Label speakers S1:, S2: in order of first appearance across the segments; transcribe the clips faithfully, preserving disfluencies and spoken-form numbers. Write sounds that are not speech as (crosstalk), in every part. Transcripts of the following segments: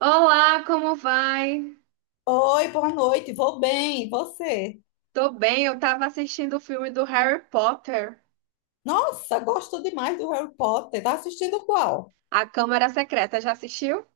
S1: Olá, como vai?
S2: Oi, boa noite. Vou bem, e você?
S1: Tô bem, eu tava assistindo o filme do Harry Potter,
S2: Nossa, gosto demais do Harry Potter. Tá assistindo qual?
S1: A Câmara Secreta. Já assistiu?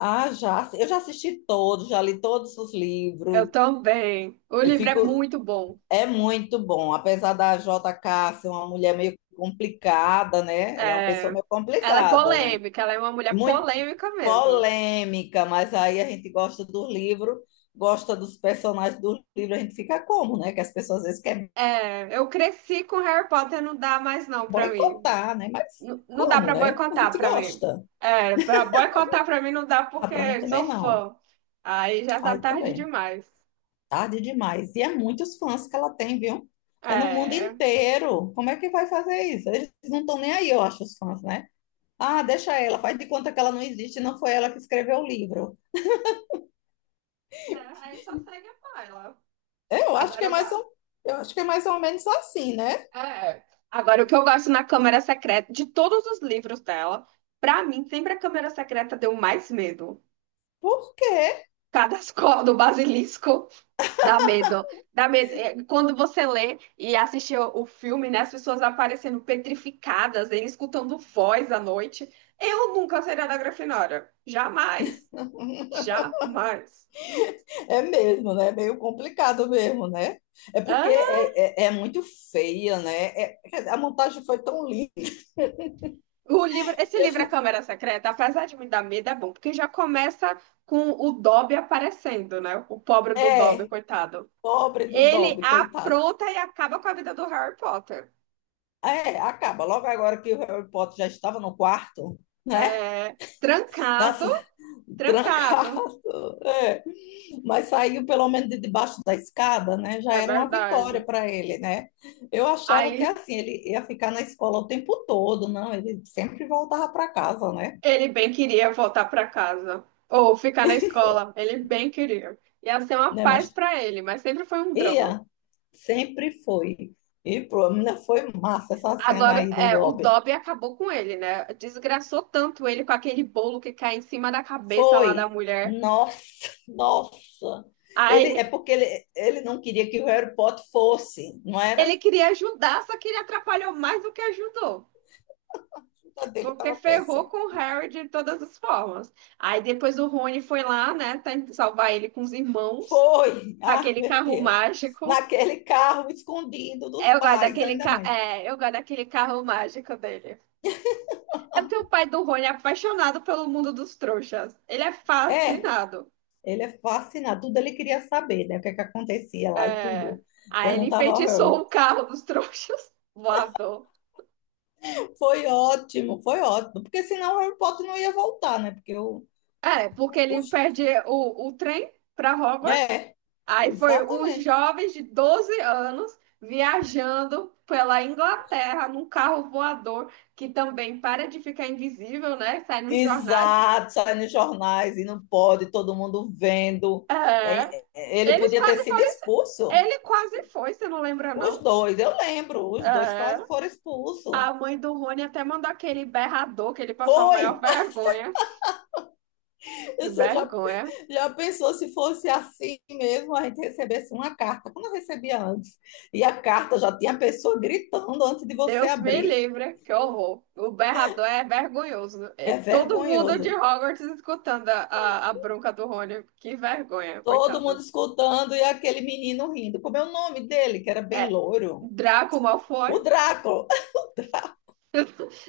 S2: Ah, já. Eu já assisti todos, já li todos os
S1: Eu
S2: livros.
S1: também. O
S2: Eu
S1: livro é
S2: fico.
S1: muito bom.
S2: É muito bom. Apesar da jota ká ser uma mulher meio complicada, né? Ela é uma pessoa
S1: É,
S2: meio
S1: ela é
S2: complicada, né?
S1: polêmica, ela é uma mulher
S2: Muito
S1: polêmica mesmo.
S2: polêmica, mas aí a gente gosta do livro, gosta dos personagens do livro. A gente fica como, né? Que as pessoas às vezes querem
S1: É, eu cresci com Harry Potter, não dá mais não pra mim.
S2: boicotar, né? Mas
S1: N- não dá
S2: como,
S1: pra
S2: né? A
S1: boicotar
S2: gente
S1: pra mim.
S2: gosta.
S1: É, pra boicotar pra mim não dá
S2: Ah, pra mim
S1: porque sou
S2: também não.
S1: fã. Aí já tá
S2: Ai,
S1: tarde
S2: também.
S1: demais.
S2: Tarde demais. E é muitos fãs que ela tem, viu? É no mundo
S1: É,
S2: inteiro. Como é que vai fazer isso? Eles não estão nem aí, eu acho, os fãs, né? Ah, deixa ela, faz de conta que ela não existe, não foi ela que escreveu o livro.
S1: é, aí só segue a ela.
S2: Eu acho que
S1: Agora
S2: é
S1: eu
S2: mais
S1: gosto.
S2: ou, eu acho que é mais ou menos assim, né?
S1: É. Agora, o que eu gosto na Câmara Secreta, de todos os livros dela, pra mim, sempre a Câmara Secreta deu mais medo.
S2: Por quê?
S1: Cadascó (laughs) do Basilisco dá medo. Dá medo. É, quando você lê e assiste o o filme, né, as pessoas aparecendo petrificadas, ele escutando voz à noite. Eu nunca seria da Grifinória. Jamais.
S2: (laughs)
S1: Jamais.
S2: É mesmo, né? É meio complicado mesmo, né? É porque é, é, é muito feia, né? É- a montagem foi tão linda.
S1: O livro, esse livro, A Câmara Secreta, apesar de me dar medo, é bom, porque já começa com o Dobby aparecendo, né? O pobre do Dobby,
S2: É,
S1: coitado.
S2: pobre do
S1: Ele
S2: Dobby, coitado.
S1: apronta e acaba com a vida do Harry Potter.
S2: É, acaba. Logo agora que o Harry Potter já estava no quarto, né?
S1: É, trancado,
S2: Nossa, (laughs)
S1: trancado,
S2: trancado. É. Mas saiu pelo menos de debaixo da escada, né? Já
S1: é
S2: era uma vitória
S1: verdade.
S2: para ele, né? Eu achava que
S1: Aí
S2: assim, ele ia ficar na escola o tempo todo, não? Ele sempre voltava para casa, né?
S1: ele bem queria voltar para casa ou ficar na escola, ele bem queria. Ia ser uma
S2: Né?
S1: paz
S2: Mas
S1: para ele, mas sempre foi um drama.
S2: ia, sempre foi. E pô, menina, foi massa essa cena
S1: Agora,
S2: aí do
S1: é, o
S2: Dobby.
S1: Dobby acabou com ele, né? Desgraçou tanto ele com aquele bolo que cai em cima da cabeça lá da
S2: Foi.
S1: mulher.
S2: Nossa, (laughs) nossa. Ele,
S1: Aí
S2: é porque ele, ele não queria que o Harry Potter fosse, não era?
S1: ele
S2: A
S1: queria ajudar, só que ele atrapalhou mais do que ajudou.
S2: vida dele
S1: Porque
S2: estava
S1: ferrou
S2: péssima.
S1: com o Harry de todas as formas. Aí depois o Rony foi lá, né? Tentar salvar ele com os irmãos,
S2: Foi.
S1: com
S2: Ah,
S1: aquele
S2: meu
S1: carro
S2: Deus.
S1: mágico.
S2: Naquele carro escondido dos
S1: Eu gosto
S2: pais,
S1: daquele,
S2: ainda
S1: ca...
S2: mais.
S1: é, eu gosto daquele carro mágico dele. É porque o pai do Rony é apaixonado pelo mundo dos trouxas. Ele é
S2: É,
S1: fascinado.
S2: ele é fascinado. Tudo ele queria saber, né? O que é que acontecia lá e
S1: É.
S2: tudo.
S1: Aí ele
S2: Perguntava ao
S1: enfeitiçou
S2: Harry.
S1: o carro dos trouxas, (laughs) voador.
S2: Foi ótimo, foi ótimo. Porque senão o Harry Potter não ia voltar, né? Porque o,
S1: É, porque ele
S2: os,
S1: perde o, o trem para Hogwarts.
S2: é,
S1: Aí foi um
S2: exatamente.
S1: jovem de doze anos viajando pela Inglaterra num carro voador que também para de ficar invisível, né? Sai nos jornais.
S2: Exato, sai nos jornais e não pode, todo mundo vendo.
S1: É.
S2: Eh, Ele
S1: Eles
S2: podia ter
S1: quase
S2: sido
S1: foram.
S2: expulso,
S1: Ele quase foi, você não lembra,
S2: os
S1: não?
S2: dois, eu lembro, os dois
S1: É.
S2: quase foram expulsos.
S1: A mãe do Rony até mandou aquele berrador que ele passou a
S2: Foi!
S1: maior vergonha.
S2: (laughs)
S1: Que
S2: Você já,
S1: vergonha.
S2: já pensou se fosse assim mesmo, a gente recebesse uma carta, como eu recebia antes, e a carta já tinha a pessoa gritando antes de você
S1: Deus me
S2: abrir.
S1: livre, que horror. O berrador é vergonhoso. E
S2: É
S1: todo mundo
S2: vergonhoso.
S1: de Hogwarts escutando a, a, a bronca do Rony. Que vergonha,
S2: Todo mundo
S1: coitado.
S2: escutando e aquele menino rindo. Como é o nome dele, que era bem
S1: É,
S2: louro?
S1: Draco
S2: O
S1: Malfoy.
S2: Drácula. (laughs)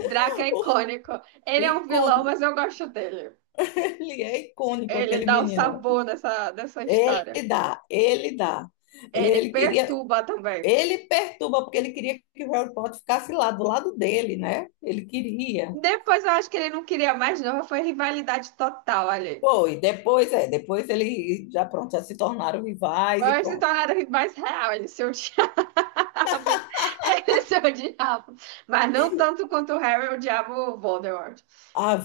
S1: Draco é icônico. Ele é um vilão,
S2: Icônico.
S1: mas eu gosto dele.
S2: Ele é icônico,
S1: Ele
S2: aquele
S1: dá o
S2: menino.
S1: sabor dessa, dessa história.
S2: Ele dá, ele dá. E
S1: Ele
S2: ele queria,
S1: perturba também.
S2: ele perturba, porque ele queria que o Harry Potter ficasse lá, do lado dele, né? Ele queria.
S1: Depois eu acho que ele não queria mais, não. Foi rivalidade total ali.
S2: Foi, depois, é, depois ele já pronto, já se tornaram rivais e
S1: Vai se
S2: pronto.
S1: tornar mais real, ele seu diabo. (laughs) Ele seu diabo. (laughs) Mas não tanto quanto o Harry, odiava o diabo Voldemort.
S2: Ah,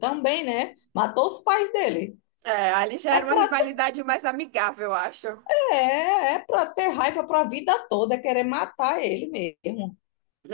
S2: também, né? Matou os pais dele.
S1: É, ali já
S2: É
S1: era uma
S2: para ter,
S1: rivalidade mais amigável, eu acho.
S2: é, é para ter raiva para a vida toda, é querer matar ele mesmo.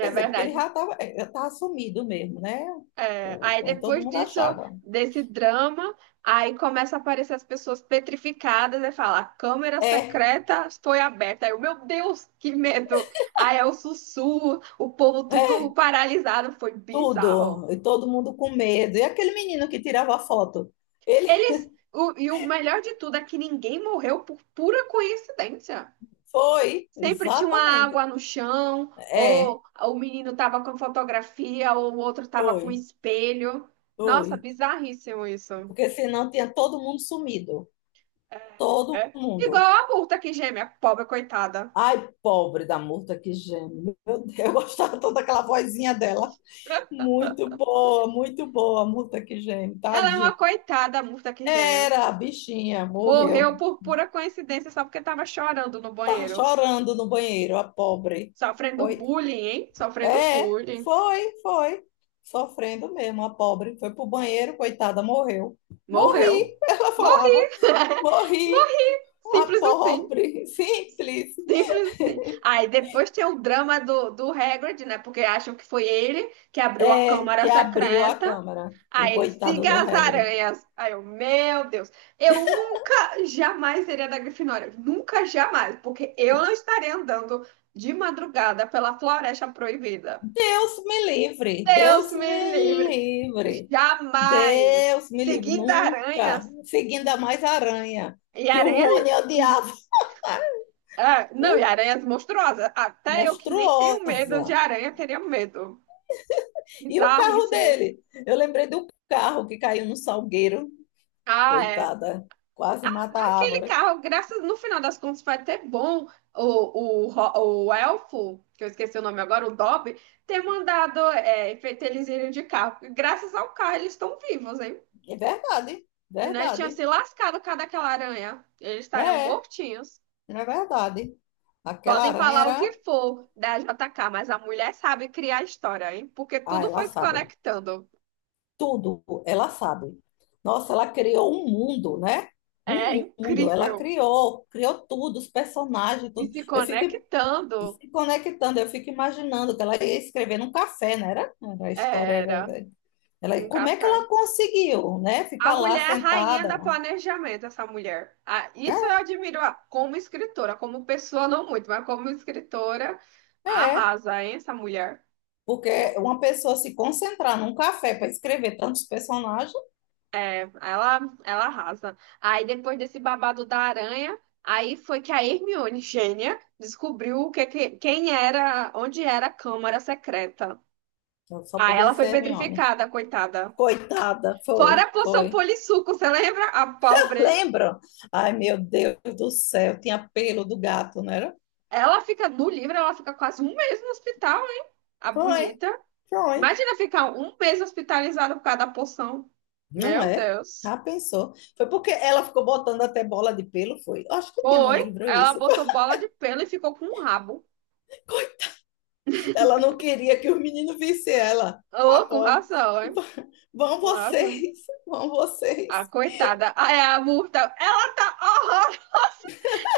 S2: Quer dizer, porque ele
S1: verdade.
S2: já estava, já tava sumido mesmo, né?
S1: É,
S2: O-
S1: aí
S2: o- Todo
S1: depois
S2: mundo
S1: disso,
S2: achava.
S1: desse drama, aí começa a aparecer as pessoas petrificadas e fala, a câmera
S2: É,
S1: secreta foi aberta. Aí eu, meu Deus, que medo! Aí é o sussurro, o povo
S2: é,
S1: tudo paralisado, foi bizarro.
S2: Tudo, e todo mundo com medo. E aquele menino que tirava a foto? Ele
S1: Eles. O- e o melhor de tudo é que ninguém morreu por pura coincidência.
S2: (laughs) foi,
S1: Sempre tinha uma
S2: exatamente.
S1: água no chão,
S2: É,
S1: ou o menino tava com fotografia, ou o outro tava com
S2: foi,
S1: espelho. Nossa,
S2: foi.
S1: bizarríssimo isso.
S2: Porque senão tinha todo mundo sumido. Todo
S1: É. Igual
S2: mundo.
S1: a Murta que geme, a pobre coitada.
S2: Ai, pobre da Murta, que gênio. Meu Deus, eu gostava toda aquela vozinha dela. Muito boa, muito boa, Murta, que gênio.
S1: Ela é uma
S2: Tadinha.
S1: coitada, a Murta que geme.
S2: Era, a bichinha, morreu.
S1: Morreu por pura coincidência só porque tava chorando no
S2: Tava
S1: banheiro.
S2: chorando no banheiro, a pobre.
S1: Sofrendo bullying, hein? Sofrendo
S2: É,
S1: bullying.
S2: foi, foi. Sofrendo mesmo, a pobre. Foi pro banheiro, coitada, morreu.
S1: Morreu.
S2: Morri, (laughs) ela
S1: Morreu.
S2: falava,
S1: (laughs)
S2: morri, a
S1: Simples assim.
S2: pobre, (laughs) simples.
S1: Simples assim. Aí depois tem o drama do, do Hagrid, né? Porque acham que foi ele que abriu a
S2: É,
S1: câmara
S2: que abriu a
S1: secreta.
S2: câmara, o
S1: Aí ele
S2: coitado
S1: siga
S2: do
S1: as
S2: Hagrid.
S1: aranhas. Aí eu, meu Deus, eu nunca, jamais seria da Grifinória. Nunca, jamais. Porque eu não estaria andando de madrugada pela Floresta Proibida.
S2: Deus me livre,
S1: Deus
S2: Deus
S1: me
S2: me
S1: livre.
S2: livre,
S1: Jamais.
S2: Deus me livre,
S1: Seguindo
S2: nunca.
S1: aranhas.
S2: Seguindo a mais aranha,
S1: E
S2: que o
S1: aranha.
S2: Rony odiava.
S1: Ah,
S2: (laughs)
S1: não, e
S2: O
S1: aranhas monstruosas. Até eu que nem tenho medo de
S2: monstruosa.
S1: aranha, teria medo.
S2: E o carro
S1: Bizarríssimo.
S2: dele? Eu lembrei do carro que caiu no salgueiro.
S1: Ah, é.
S2: Coitada, quase mata a
S1: Aquele
S2: árvore.
S1: carro, graças no final das contas, vai ter bom o, o, ro- o elfo, que eu esqueci o nome agora, o Dobby, ter mandado é, feito eles irem de carro. Porque graças ao carro, eles estão vivos, hein?
S2: É verdade,
S1: Senão eles tinham
S2: verdade.
S1: se lascado por causa daquela aranha. Eles
S2: É,
S1: estariam
S2: é
S1: mortinhos.
S2: é verdade. Aquela
S1: Podem
S2: aranha
S1: falar o
S2: era.
S1: que for da J K, mas a mulher sabe criar história, hein? Porque
S2: Ah,
S1: tudo
S2: ela
S1: foi se
S2: sabe.
S1: conectando.
S2: Tudo ela sabe. Nossa, ela criou um mundo, né?
S1: É
S2: Um mundo. Ela
S1: incrível.
S2: criou, criou tudo, os personagens,
S1: E
S2: tudo.
S1: se
S2: Eu fico
S1: conectando,
S2: se conectando, eu fico imaginando que ela ia escrever num café, né era? Era A história
S1: era
S2: era Ela,
S1: um
S2: como é que
S1: café.
S2: ela conseguiu, né?
S1: A
S2: Ficar
S1: mulher
S2: lá
S1: é a rainha
S2: sentada.
S1: da planejamento, essa mulher. Ah, isso eu
S2: É,
S1: admiro ah, como escritora, como pessoa não muito, mas como escritora,
S2: é,
S1: arrasa, hein, essa mulher.
S2: porque uma pessoa se concentrar num café para escrever tantos personagens,
S1: Ela, ela arrasa. Aí depois desse babado da aranha, aí foi que a Hermione, gênia, descobriu o que, que- quem era, onde era a Câmara Secreta.
S2: eu só
S1: Aí
S2: podia
S1: ela foi
S2: ser Hermione.
S1: petrificada, coitada.
S2: Coitada,
S1: Fora
S2: foi,
S1: a poção
S2: foi.
S1: polissuco, você lembra? A
S2: (laughs)
S1: pobre.
S2: Lembram? Ai, meu Deus do céu, tinha pelo do gato, não era?
S1: Ela fica no livro, ela fica quase um mês no hospital, hein? A
S2: Foi,
S1: bonita.
S2: foi.
S1: Imagina ficar um mês hospitalizada por causa da poção.
S2: Não
S1: Meu
S2: é?
S1: Deus.
S2: Já pensou? Foi porque ela ficou botando até bola de pelo, foi. Eu acho que tinha no
S1: Foi.
S2: livro
S1: Ela
S2: isso.
S1: botou bola de pelo e ficou com um rabo.
S2: (laughs) Ela não queria que os meninos vissem ela. A
S1: Ô, com
S2: pobre.
S1: razão, hein?
S2: Vão
S1: Com razão.
S2: vocês, vão
S1: A
S2: vocês.
S1: coitada. Ah, é a Murta. Ela tá. Horror.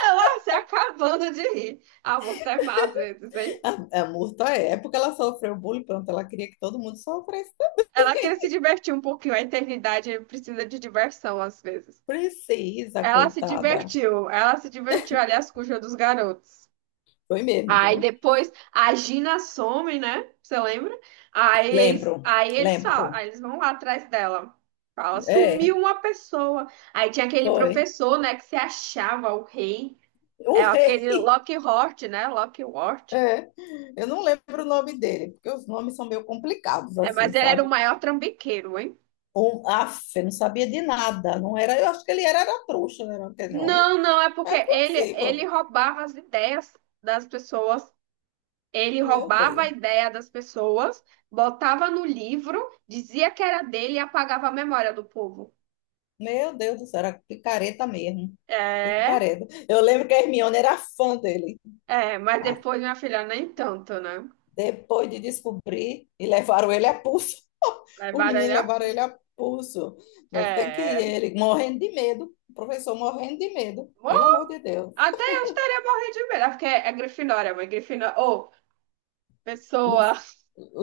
S1: Ela se acabando de rir. A Murta é má às vezes, hein?
S2: A, a Murta é, porque ela sofreu bullying, pronto, ela queria que todo mundo sofresse.
S1: Ela quer se divertir um pouquinho. A eternidade precisa de diversão às vezes.
S2: Precisa,
S1: Ela se
S2: coitada.
S1: divertiu, ela se divertiu, aliás, com o jogo dos garotos.
S2: Foi mesmo,
S1: Aí
S2: viu?
S1: depois a Gina some, né? Você lembra? Aí
S2: Lembro,
S1: eles, aí eles
S2: lembro.
S1: falam, aí eles vão lá atrás dela. Fala,
S2: É,
S1: sumiu uma pessoa. Aí tinha aquele
S2: foi.
S1: professor, né, que se achava o rei. É
S2: O rei,
S1: aquele Lockhart, né? Lockhart.
S2: é. Eu não lembro o nome dele, porque os nomes são meio complicados,
S1: É,
S2: assim,
S1: mas ele era o
S2: sabe?
S1: maior trambiqueiro, hein?
S2: Um, af, eu não sabia de nada. Não era, eu acho que ele era, era trouxa, né? Não era aquele nome.
S1: Não, não, é porque
S2: É
S1: ele, ele
S2: possível.
S1: roubava as ideias das pessoas. Ele
S2: Meu
S1: roubava a
S2: Deus.
S1: ideia das pessoas, botava no livro, dizia que era dele e apagava a memória do povo.
S2: Meu Deus do céu, era picareta mesmo.
S1: É,
S2: Picareta. Eu lembro que a Hermione era fã dele.
S1: é, mas
S2: Ah,
S1: depois, minha filha, nem tanto, né?
S2: depois de descobrir, e levaram ele a pulso. (laughs) Os
S1: Levaram
S2: meninos
S1: ele a
S2: levaram
S1: pulso.
S2: ele a pulso. Você que ir,
S1: É.
S2: ele, morrendo de medo. O professor morrendo de medo.
S1: Bom,
S2: Pelo amor de Deus.
S1: até eu estaria morrendo de medo, porque é Grifinória, mas Grifinória. Ô, pessoa.
S2: Lufa,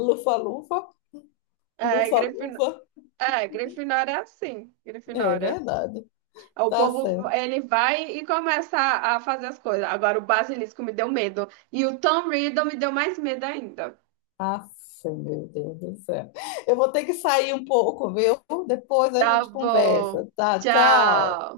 S2: lufa, lufa,
S1: É,
S2: lufa,
S1: Grifin...
S2: lufa.
S1: é, Grifinória é assim.
S2: É
S1: Grifinória.
S2: verdade.
S1: O
S2: Tá
S1: povo,
S2: certo.
S1: ele vai e começa a a fazer as coisas. Agora, o Basilisco me deu medo. E o Tom Riddle me deu mais medo ainda.
S2: Ah, meu Deus do céu. Eu vou ter que sair um pouco, viu? Depois a
S1: Tá
S2: gente
S1: bom.
S2: conversa, tá? Tchau.
S1: Tchau.